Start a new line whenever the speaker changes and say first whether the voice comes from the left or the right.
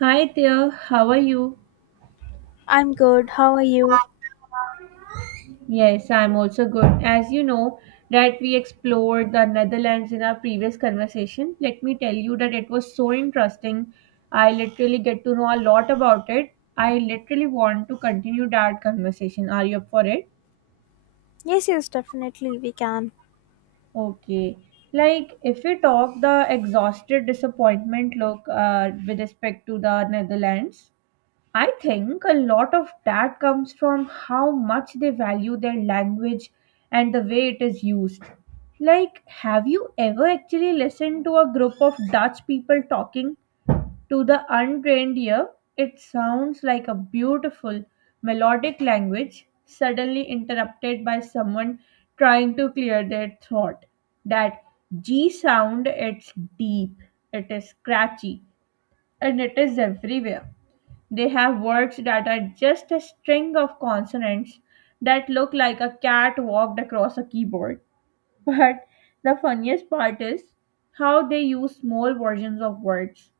right: Hi there, how are you?
left: I'm good. How are you?
right: Yes, I'm also good. As you know, that we explored the Netherlands in our previous conversation. Let me tell you that it was so interesting. I literally get to know a lot about it. I literally want to continue that conversation. Are you up for it?
left: Yes, definitely we can.
right: Okay. Like, if we talk the exhausted disappointment look with respect to the Netherlands, I think a lot of that comes from how much they value their language and the way it is used. Like, have you ever actually listened to a group of Dutch people talking? To the untrained ear, it sounds like a beautiful, melodic language suddenly interrupted by someone trying to clear their throat. That G sound, it's deep, it is scratchy, and it is everywhere. They have words that are just a string of consonants that look like a cat walked across a keyboard. But the funniest part is how they use small versions of words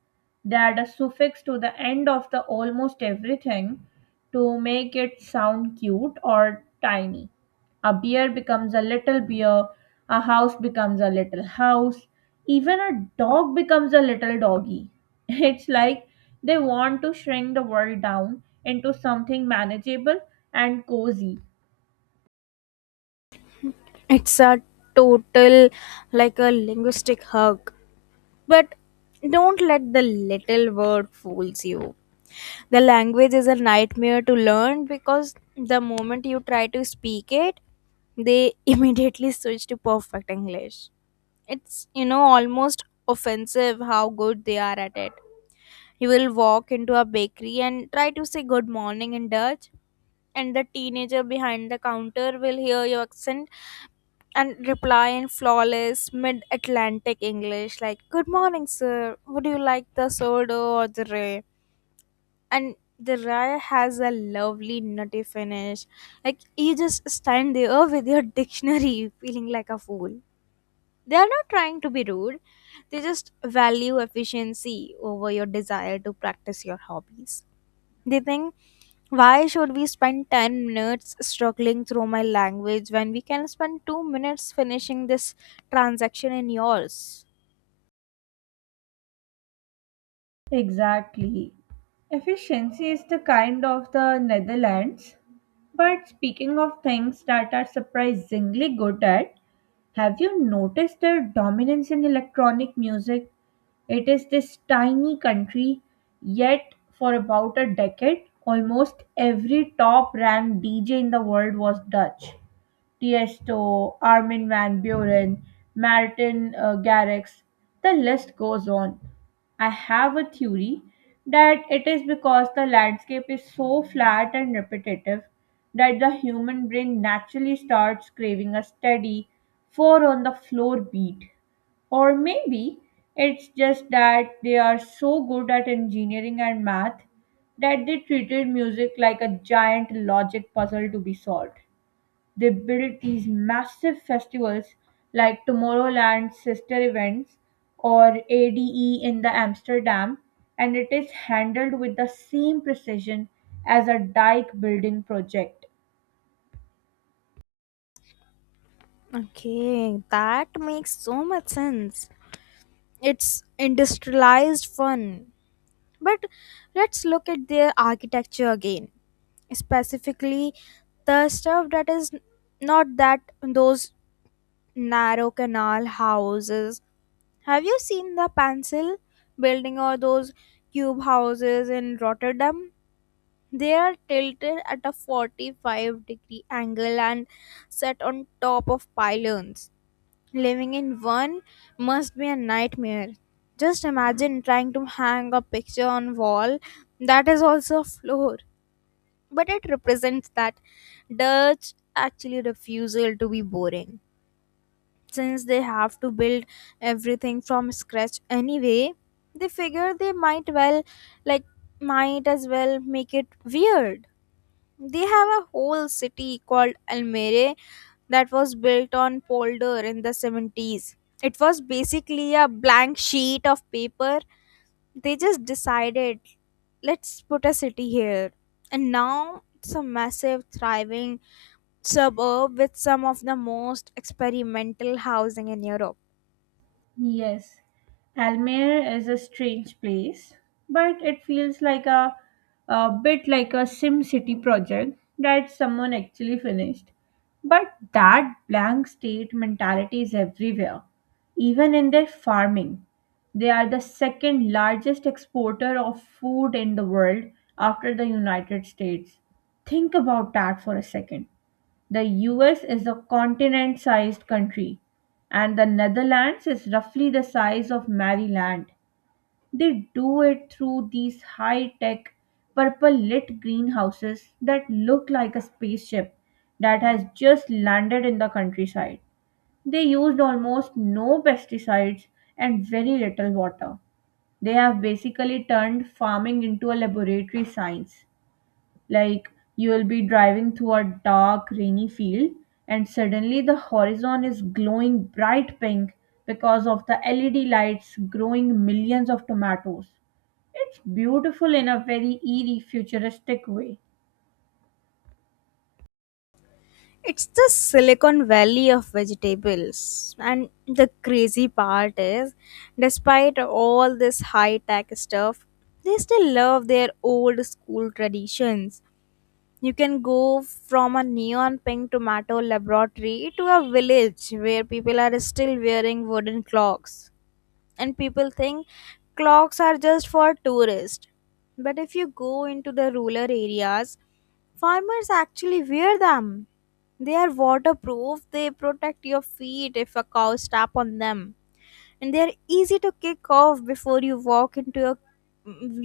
right: that are suffixed to the end of the almost everything to make it sound cute or tiny. A beer becomes a little beer, a house becomes a little house, even a dog becomes a little doggy. It's like they want to shrink the world down into something manageable and cozy.
left: It's a total like a linguistic hug. But don't let the little word fools you. The language is a nightmare to learn because the moment you try to speak it, they immediately switch to perfect English. It's almost offensive how good they are at it. You will walk into a bakery and try to say good morning in Dutch, and the teenager behind the counter will hear your accent and reply in flawless mid Atlantic English, like, good morning, sir. Would you like the soda or the ray? And the ray has a lovely nutty finish. Like, you just stand there with your dictionary feeling like a fool. They are not trying to be rude, they just value efficiency over your desire to practice your hobbies. They think, why should we spend 10 minutes struggling through my language when we can spend 2 minutes finishing this transaction in yours?
right: Exactly. Efficiency is the kind of the Netherlands. But speaking of things that are surprisingly good at, have you noticed their dominance in electronic music? It is this tiny country, yet, for about a decade, almost every top ranked DJ in the world was Dutch. Tiesto, Armin van Buren, Martin Garrix, the list goes on. I have a theory that it is because the landscape is so flat and repetitive that the human brain naturally starts craving a steady, four on the floor beat. Or maybe it's just that they are so good at engineering and math that they treated music like a giant logic puzzle to be solved. They built these massive festivals like Tomorrowland sister events or ADE in the Amsterdam, and it is handled with the same precision as a dike building project.
left: Okay, that makes so much sense. It's industrialized fun. But let's look at their architecture again. Specifically, the stuff that is not that those narrow canal houses. Have you seen the pencil building or those cube houses in Rotterdam? They are tilted at a 45-degree angle and set on top of pylons. Living in one must be a nightmare. Just imagine trying to hang a picture on wall that is also a floor, but it represents that Dutch actually refusal to be boring. Since they have to build everything from scratch anyway, they figure they like might as well make it weird. They have a whole city called almere that was built on polder in the 70s. It was basically a blank sheet of paper. They just decided, let's put a city here, and now it's a massive thriving suburb with some of the most experimental housing in Europe.
right: Yes, Almere is a strange place, but it feels like a bit like a Sim City project that someone actually finished. But that blank state mentality is everywhere, even in their farming. They are the second largest exporter of food in the world after the United States. Think about that for a second. The US is a continent sized country, and the Netherlands is roughly the size of Maryland. They do it through these high tech, purple lit greenhouses that look like a spaceship that has just landed in the countryside. They used almost no pesticides and very little water. They have basically turned farming into a laboratory science. Like you will be driving through a dark, rainy field, and suddenly the horizon is glowing bright pink because of the LED lights growing millions of tomatoes. It's beautiful in a very eerie, futuristic way.
left: It's the Silicon Valley of vegetables. And the crazy part is, despite all this high tech stuff, they still love their old school traditions. You can go from a neon pink tomato laboratory to a village where people are still wearing wooden clocks, and people think clocks are just for tourists. But if you go into the rural areas, farmers actually wear them. They are waterproof, they protect your feet if a cow step on them, and they are easy to kick off before you walk into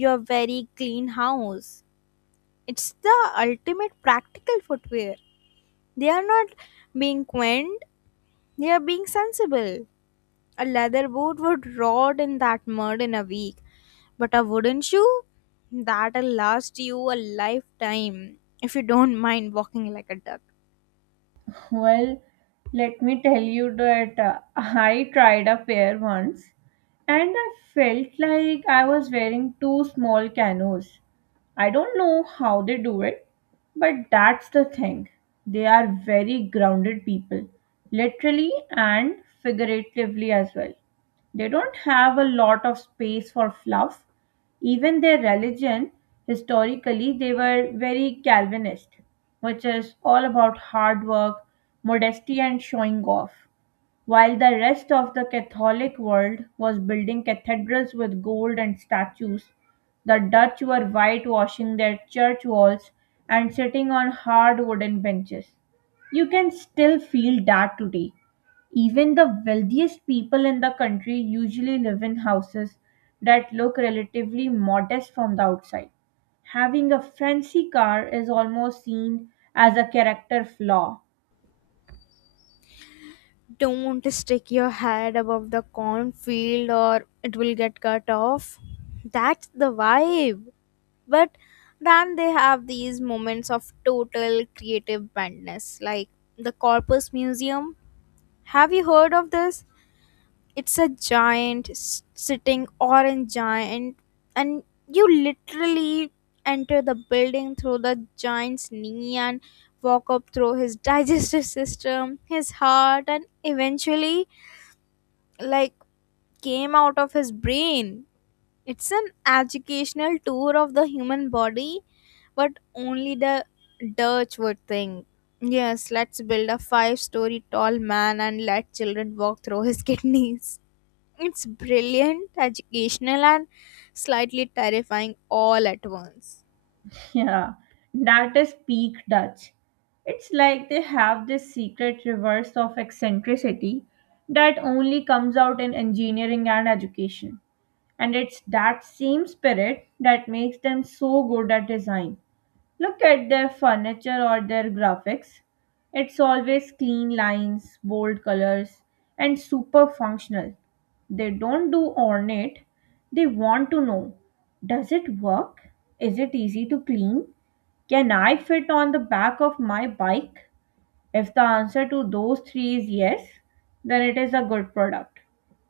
left: your very clean house. It's the ultimate practical footwear. They are not being quaint, they are being sensible. A leather boot would rot in that mud in a week, but a wooden shoe, that'll last you a lifetime if you don't mind walking like a duck.
right: Well, let me tell you that I tried a pair once and I felt like I was wearing two small canoes. I don't know how they do it, but that's the thing. They are very grounded people, literally and figuratively as well. They don't have a lot of space for fluff, even their religion, historically, they were very Calvinist, which is all about hard work, modesty, and showing off, while the rest of the Catholic world was building cathedrals with gold and statues. The Dutch were whitewashing their church walls and sitting on hard wooden benches. You can still feel that today even the wealthiest people in the country usually live in houses that look relatively modest from the outside. Having a fancy car is almost seen as a character flaw.
left: Don't stick your head above the cornfield or it will get cut off. That's the vibe. But then they have these moments of total creative madness, like the Corpus Museum. Have you heard of this? It's a giant sitting orange giant, and you literally enter the building through the giant's knee and walk up through his digestive system, his heart, and eventually, like, came out of his brain. It's an educational tour of the human body, but only the Dutch would think, yes, let's build a five-story tall man and let children walk through his kidneys. It's brilliant, educational, and slightly terrifying all at once.
right: Yeah, that is peak Dutch. It's like they have this secret reverse of eccentricity that only comes out in engineering and education. And it's that same spirit that makes them so good at design. Look at their furniture or their graphics. It's always clean lines, bold colors, and super functional. They don't do ornate, they want to know, does it work? Is it easy to clean? Can I fit on the back of my bike? If the answer to those three is yes, then it is a good product.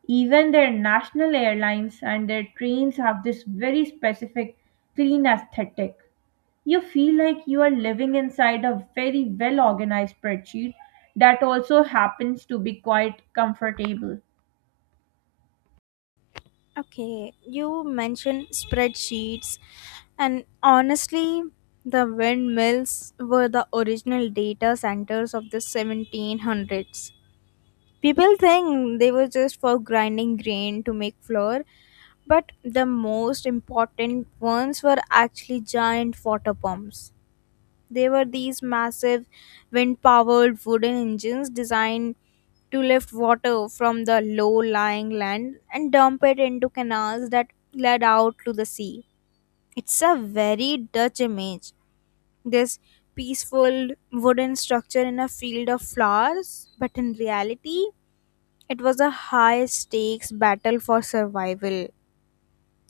right: Even their national airlines and their trains have this very specific clean aesthetic. You feel like you are living inside a very well organized spreadsheet that also happens to be quite comfortable.
left: Okay, you mentioned spreadsheets, and honestly, the windmills were the original data centers of the 1700s. People think they were just for grinding grain to make flour, but the most important ones were actually giant water pumps. They were these massive wind powered wooden engines designed to lift water from the low lying land and dump it into canals that led out to the sea. It's a very Dutch image, this peaceful wooden structure in a field of flowers, but in reality, it was a high stakes battle for survival.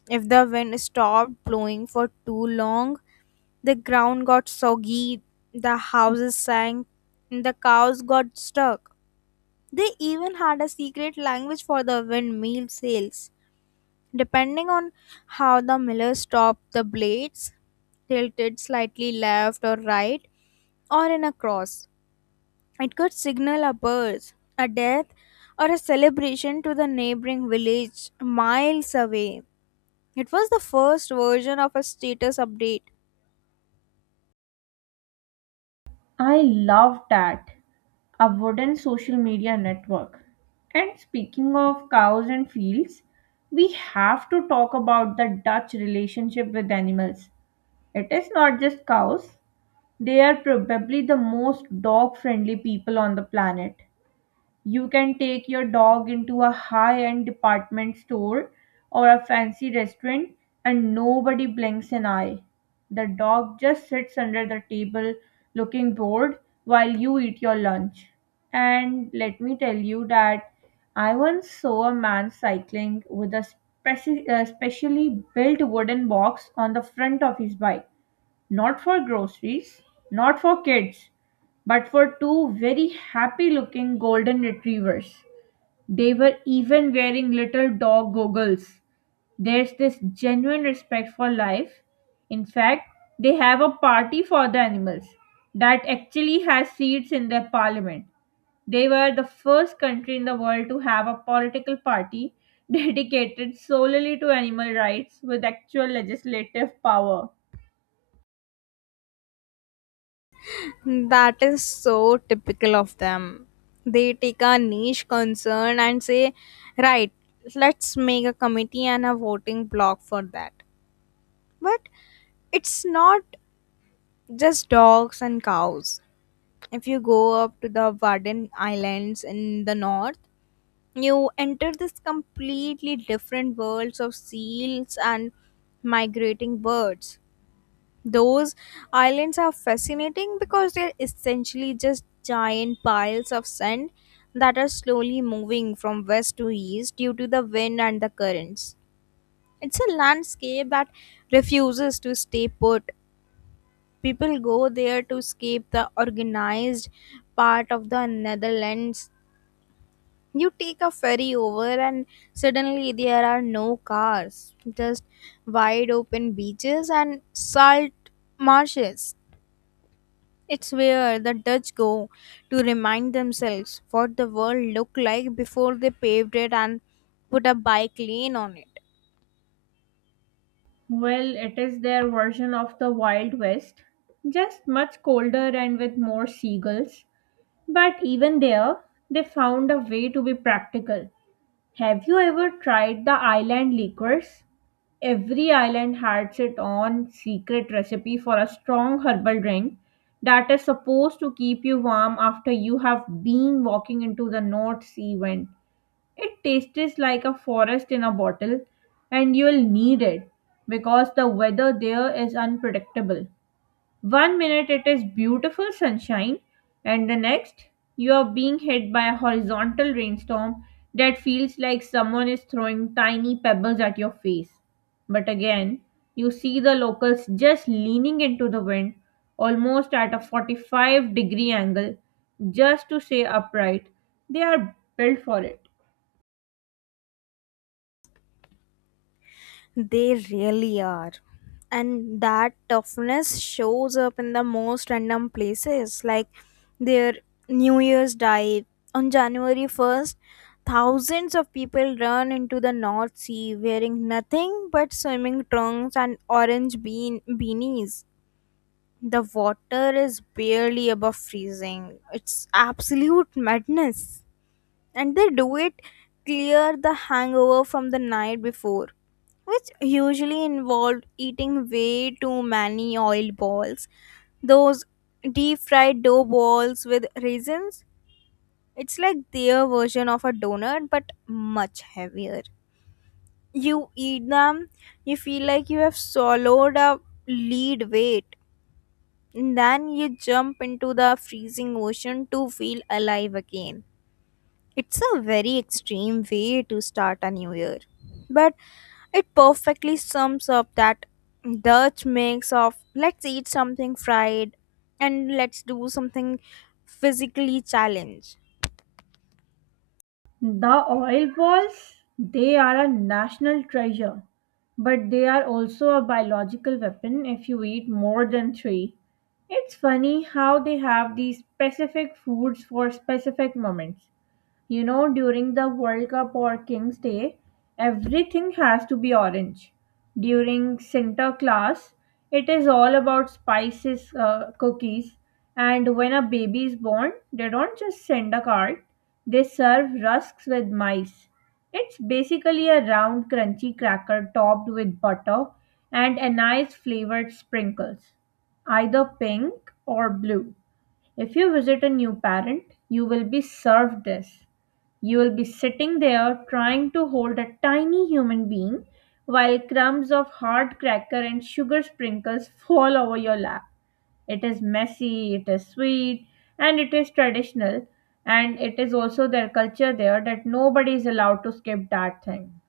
left: If the wind stopped blowing for too long, the ground got soggy, the houses sank, and the cows got stuck. They even had a secret language for the windmill sails. Depending on how the miller stopped the blades, tilted slightly left or right, or in a cross, it could signal a birth, a death, or a celebration to the neighboring village miles away. It was the first version of a status update.
right: I love that. A wooden social media network. And speaking of cows and fields, we have to talk about the Dutch relationship with animals. It is not just cows, they are probably the most dog friendly people on the planet. You can take your dog into a high end department store or a fancy restaurant, and nobody blinks an eye. The dog just sits under the table looking bored while you eat your lunch. And let me tell you that I once saw a man cycling with a specially built wooden box on the front of his bike. Not for groceries, not for kids, but for two very happy looking golden retrievers. They were even wearing little dog goggles. There's this genuine respect for life. In fact, they have a party for the animals that actually has seats in their parliament. They were the first country in the world to have a political party dedicated solely to animal rights with actual legislative power.
left: That is so typical of them. They take a niche concern and say, right, let's make a committee and a voting block for that. But it's not just dogs and cows. If you go up to the Warden Islands in the north, you enter this completely different worlds of seals and migrating birds. Those islands are fascinating because they're essentially just giant piles of sand that are slowly moving from west to east due to the wind and the currents. It's a landscape that refuses to stay put. People go there to escape the organized part of the Netherlands. You take a ferry over, and suddenly there are no cars, just wide open beaches and salt marshes. It's where the Dutch go to remind themselves what the world looked like before they paved it and put a bike lane on it.
right: Well, it is their version of the Wild West, just much colder and with more seagulls. But even there, they found a way to be practical. Have you ever tried the island liquors? Every island has its own secret recipe for a strong herbal drink that is supposed to keep you warm after you have been walking into the North Sea wind. It tastes like a forest in a bottle, and you'll need it because the weather there is unpredictable. One minute it is beautiful sunshine, and the next you are being hit by a horizontal rainstorm that feels like someone is throwing tiny pebbles at your face. But again, you see the locals just leaning into the wind almost at a 45-degree angle just to stay upright. They are built for it.
left: They really are. And that toughness shows up in the most random places, like their New Year's dive. On January 1st, thousands of people run into the North Sea wearing nothing but swimming trunks and orange bean beanies. The water is barely above freezing. It's absolute madness. And they do it clear the hangover from the night before, which usually involved eating way too many oil balls. Those deep fried dough balls with raisins. It's like their version of a donut, but much heavier. You eat them, you feel like you have swallowed a lead weight. And then you jump into the freezing ocean to feel alive again. It's a very extreme way to start a new year. But it perfectly sums up that Dutch mix of let's eat something fried and let's do something physically challenged.
right: The oil balls, they are a national treasure, but they are also a biological weapon if you eat more than three. It's funny how they have these specific foods for specific moments. You know, during the World Cup or King's Day, everything has to be orange. During Santa Sinterklaas, it is all about spices, cookies, and when a baby is born, they don't just send a card, they serve rusks with mice. It's basically a round, crunchy cracker topped with butter and anise flavored sprinkles, either pink or blue. If you visit a new parent, you will be served this. You will be sitting there trying to hold a tiny human being while crumbs of hard cracker and sugar sprinkles fall over your lap. It is messy, it is sweet, and it is traditional, and it is also their culture there that nobody is allowed to skip that thing.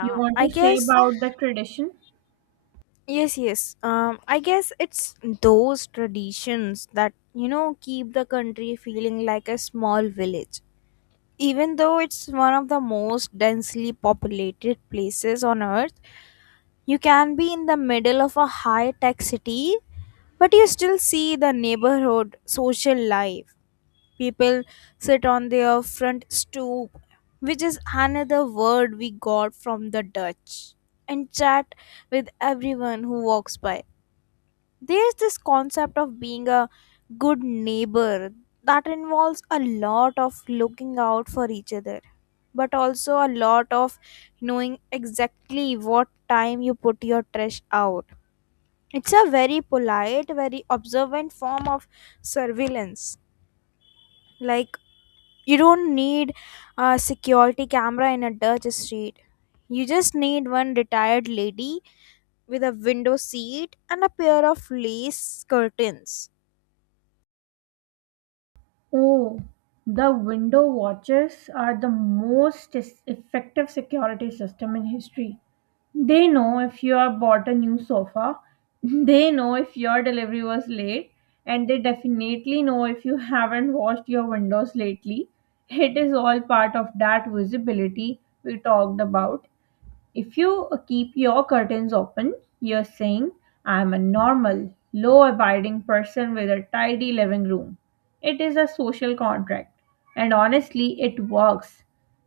right: You want
left: I
right: to say
left: guess
right: about the tradition?
left: yes, yes. I guess it's those traditions that keep the country feeling like a small village. Even though it's one of the most densely populated places on earth, you can be in the middle of a high tech city, but you still see the neighborhood social life. People sit on their front stoop, which is another word we got from the Dutch, and chat with everyone who walks by. There's this concept of being a good neighbor that involves a lot of looking out for each other, but also a lot of knowing exactly what time you put your trash out. It's a very polite, very observant form of surveillance. Like, you don't need a security camera in a Dutch street, you just need one retired lady with a window seat and a pair of lace curtains.
right: Oh, the window watchers are the most effective security system in history. They know if you have bought a new sofa, they know if your delivery was late, and they definitely know if you haven't washed your windows lately. It is all part of that visibility we talked about, if you keep your curtains open, you're saying, I'm a normal, law abiding person with a tidy living room. It is a social contract, and honestly, it works.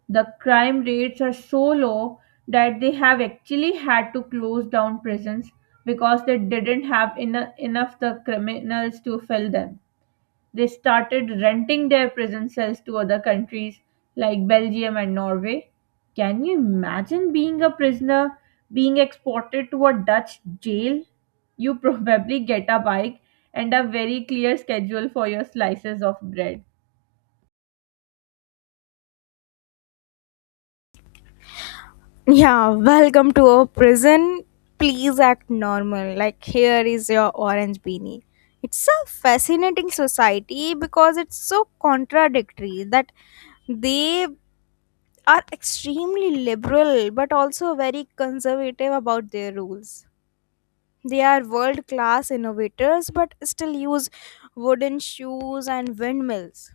right: The crime rates are so low that they have actually had to close down prisons because they didn't have enough the criminals to fill them. They started renting their prison cells to other countries like Belgium and Norway. Can you imagine being a prisoner being exported to a Dutch jail? You probably get a bike and a very clear schedule for your slices of bread.
left: Yeah, welcome to our prison. Please act normal. Like, here is your orange beanie. It's a fascinating society because it's so contradictory that they are extremely liberal but also very conservative about their rules. They are world class innovators but still use wooden shoes and windmills.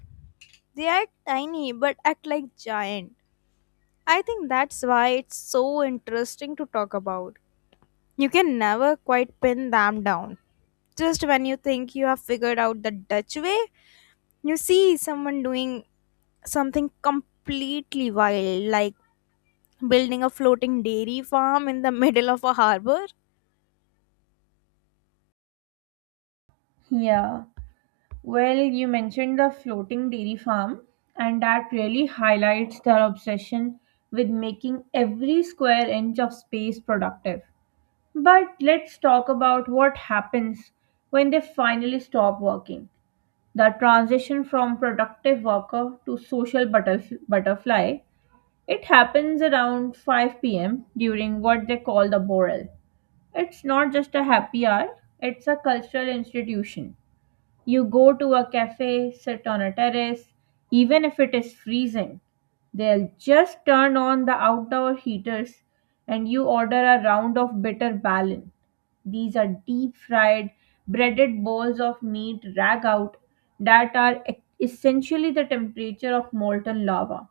left: They are tiny but act like giant. I think that's why it's so interesting to talk about. You can never quite pin them down. Just when you think you have figured out the Dutch way, you see someone doing something completely wild, like building a floating dairy farm in the middle of a harbor.
right: Yeah. Well, you mentioned the floating dairy farm, and that really highlights their obsession with making every square inch of space productive. But let's talk about what happens when they finally stop working. The transition from productive worker to social butterfly, it happens around 5 p.m. during what they call the Borel. It's not just a happy hour, it's a cultural institution. You go to a cafe, sit on a terrace, even if it is freezing. They'll just turn on the outdoor heaters and you order a round of bitter ballon. These are deep fried, breaded balls of meat rag out that are essentially the temperature of molten lava.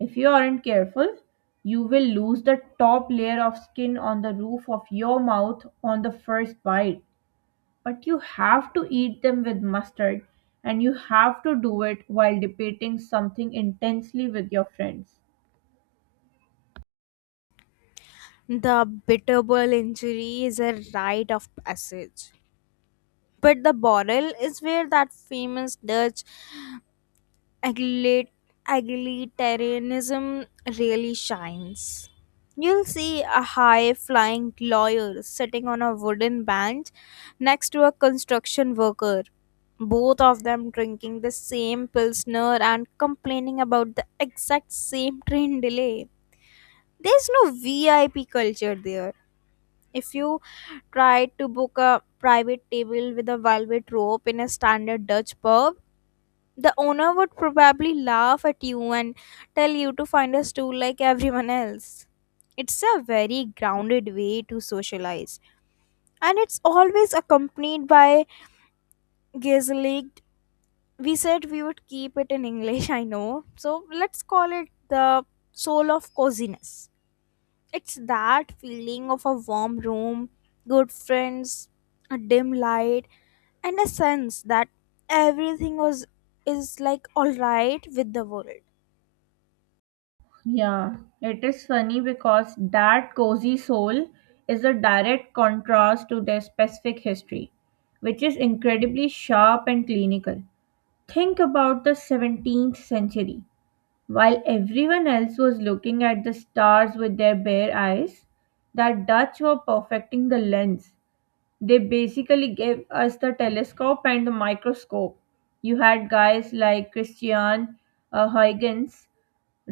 right: If you aren't careful, you will lose the top layer of skin on the roof of your mouth on the first bite, but you have to eat them with mustard, and you have to do it while debating something intensely with your friends.
left: The bitterball injury is a rite of passage. But the bottle is where that famous Dutch aglit- egalitarianism really shines. You'll see a high flying lawyer sitting on a wooden bench next to a construction worker, both of them drinking the same Pilsner and complaining about the exact same train delay. There's no VIP culture there. If you try to book a private table with a velvet rope in a standard Dutch pub, the owner would probably laugh at you and tell you to find a stool like everyone else. It's a very grounded way to socialize, and it's always accompanied by gaslight. We said we would keep it in English, I know, so let's call it the soul of coziness. It's that feeling of a warm room, good friends, a dim light, and a sense that everything was is all right with the world.
right: Yeah, it is funny because that cozy soul is a direct contrast to their specific history, which is incredibly sharp and clinical. Think about the 17th century. While everyone else was looking at the stars with their bare eyes, the Dutch were perfecting the lens. They basically gave us the telescope and the microscope. You had guys like Christian Huygens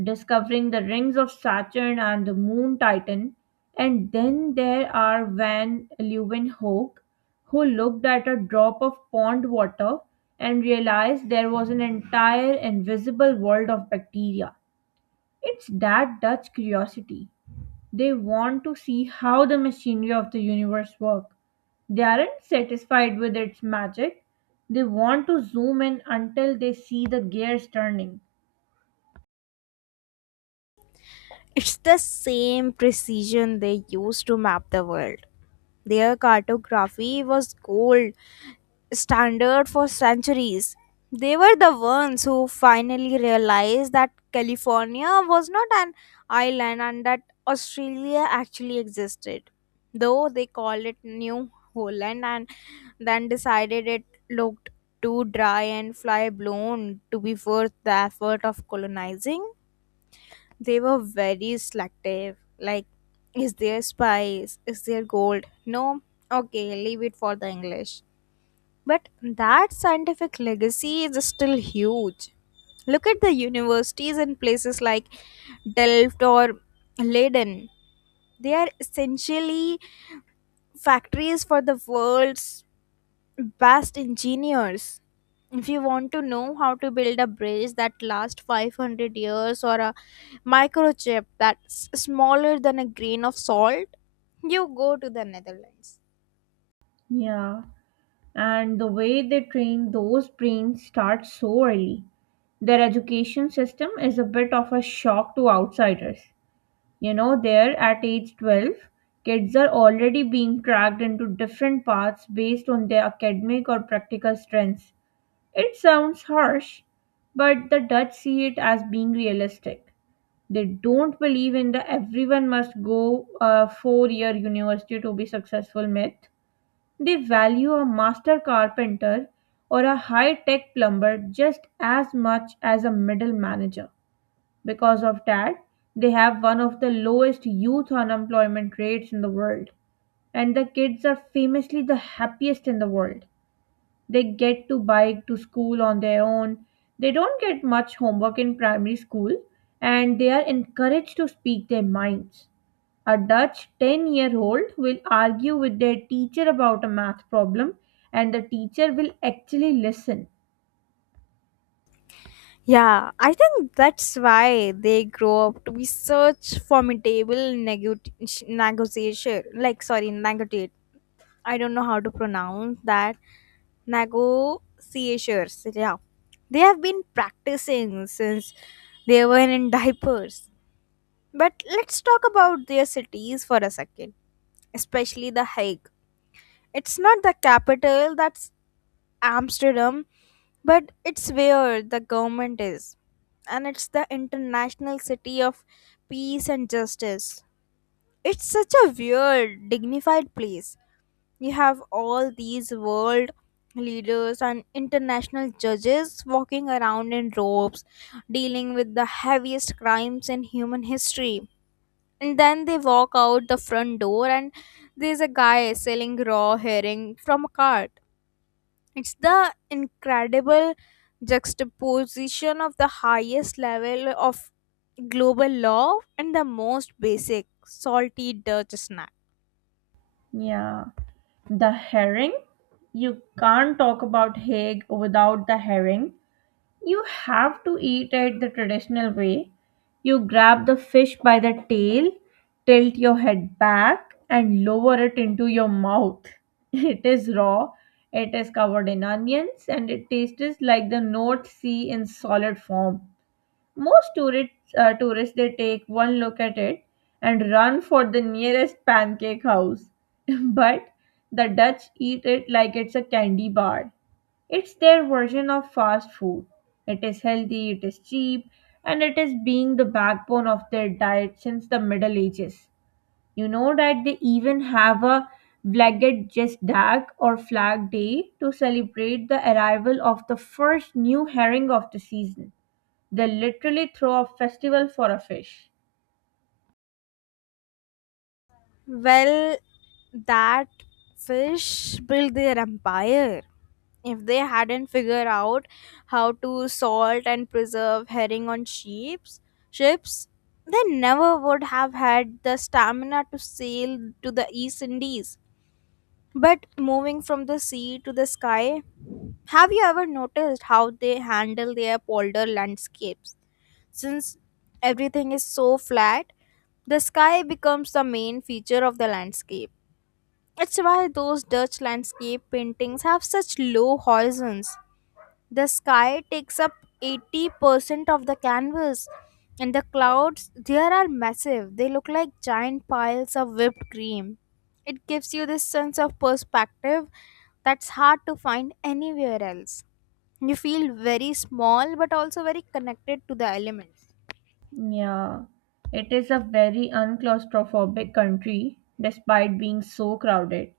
right: discovering the rings of Saturn and the moon Titan. And then there are Van Leeuwenhoek, who looked at a drop of pond water and realized there was an entire invisible world of bacteria. It's that Dutch curiosity. They want to see how the machinery of the universe work. They aren't satisfied with its magic. They want to zoom in until they see the gears turning.
left: It's the same precision they used to map the world. Their cartography was gold standard for centuries. They were the ones who finally realized that California was not an island and that Australia actually existed. Though they called it New Holland and then decided it looked too dry and fly blown to be worth the effort of colonizing. They were very selective. Like, is there spice? Is there gold? No? Okay, leave it for the English. But that scientific legacy is still huge. Look at the universities and places like Delft or Leiden. They are essentially factories for the world's best engineers. If you want to know how to build a bridge that lasts 500 years or a microchip that's smaller than a grain of salt, you go to the Netherlands.
right: Yeah, and the way they train those brains starts so early. Their education system is a bit of a shock to outsiders. You know, there at age 12, kids are already being tracked into different paths based on their academic or practical strengths. It sounds harsh, but the Dutch see it as being realistic. They don't believe in the everyone must go a 4-year university to be successful myth. They value a master carpenter or a high tech plumber just as much as a middle manager. Because of that, they have one of the lowest youth unemployment rates in the world, and the kids are famously the happiest in the world. They get to bike to school on their own. They don't get much homework in primary school, and they are encouraged to speak their minds. A Dutch 10-year-old year old will argue with their teacher about a math problem, and the teacher will actually listen.
left: Yeah, I think that's why they grow up to be such formidable negotiator. Like, sorry, negotiator. I don't know how to pronounce that. Negotiators. Yeah. They have been practicing since they were in diapers. But let's talk about their cities for a second, especially The Hague. It's not the capital, that's Amsterdam, but it's where the government is. And it's the international city of peace and justice. It's such a weird, dignified place. You have all these world leaders and international judges walking around in robes dealing with the heaviest crimes in human history, and then they walk out the front door and there's a guy selling raw herring from a cart. It's the incredible juxtaposition of the highest level of global law and the most basic salty Dutch snack.
right: Yeah. The herring? You can't talk about Haig without the herring. You have to eat it the traditional way. You grab the fish by the tail, tilt your head back, and lower it into your mouth. It is raw, it is covered in onions, and it tastes like the North Sea in solid form. Most tourists they take one look at it and run for the nearest pancake house. But the Dutch eat it like it's a candy bar. It's their version of fast food. It is healthy, it is cheap, and it is being the backbone of their diet since the Middle Ages. You know that they even have a Vlagget Jesdag, or Flag Day, to celebrate the arrival of the first new herring of the season. They literally throw a festival for a fish.
left: Well, that fish built their empire. If they hadn't figured out how to salt and preserve herring on ships, they never would have had the stamina to sail to the East Indies. But moving from the sea to the sky, have you ever noticed how they handle their polder landscapes? Since everything is so flat, the sky becomes the main feature of the landscape. It's why those Dutch landscape paintings have such low horizons. The sky takes up 80% of the canvas, and the clouds there are massive. They look like giant piles of whipped cream. It gives you this sense of perspective that's hard to find anywhere else. You feel very small but also very connected to the elements.
right: Yeah, it is a very unclaustrophobic country despite being so crowded.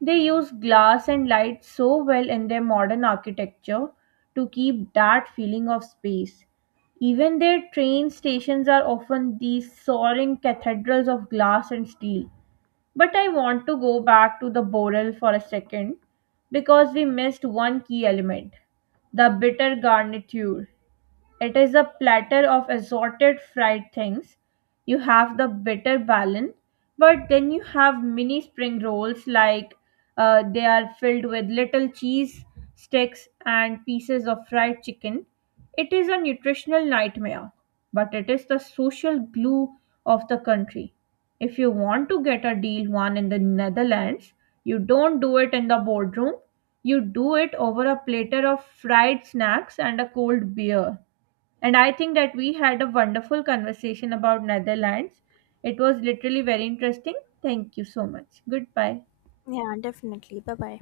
right: They use glass and light so well in their modern architecture to keep that feeling of space. Even their train stations are often these soaring cathedrals of glass and steel. But I want to go back to the boreal for a second because we missed one key element: the bitter garniture. It is a platter of assorted fried things. You have the bitter ballon, but then you have mini spring rolls, like, they are filled with little cheese sticks and pieces of fried chicken. It is a nutritional nightmare, but it is the social glue of the country. If you want to get a deal one in the Netherlands, you don't do it in the boardroom. You do it over a platter of fried snacks and a cold beer. And I think that we had a wonderful conversation about Netherlands. It was literally very interesting. Thank you so much. Goodbye.
left: Yeah, definitely. Bye bye.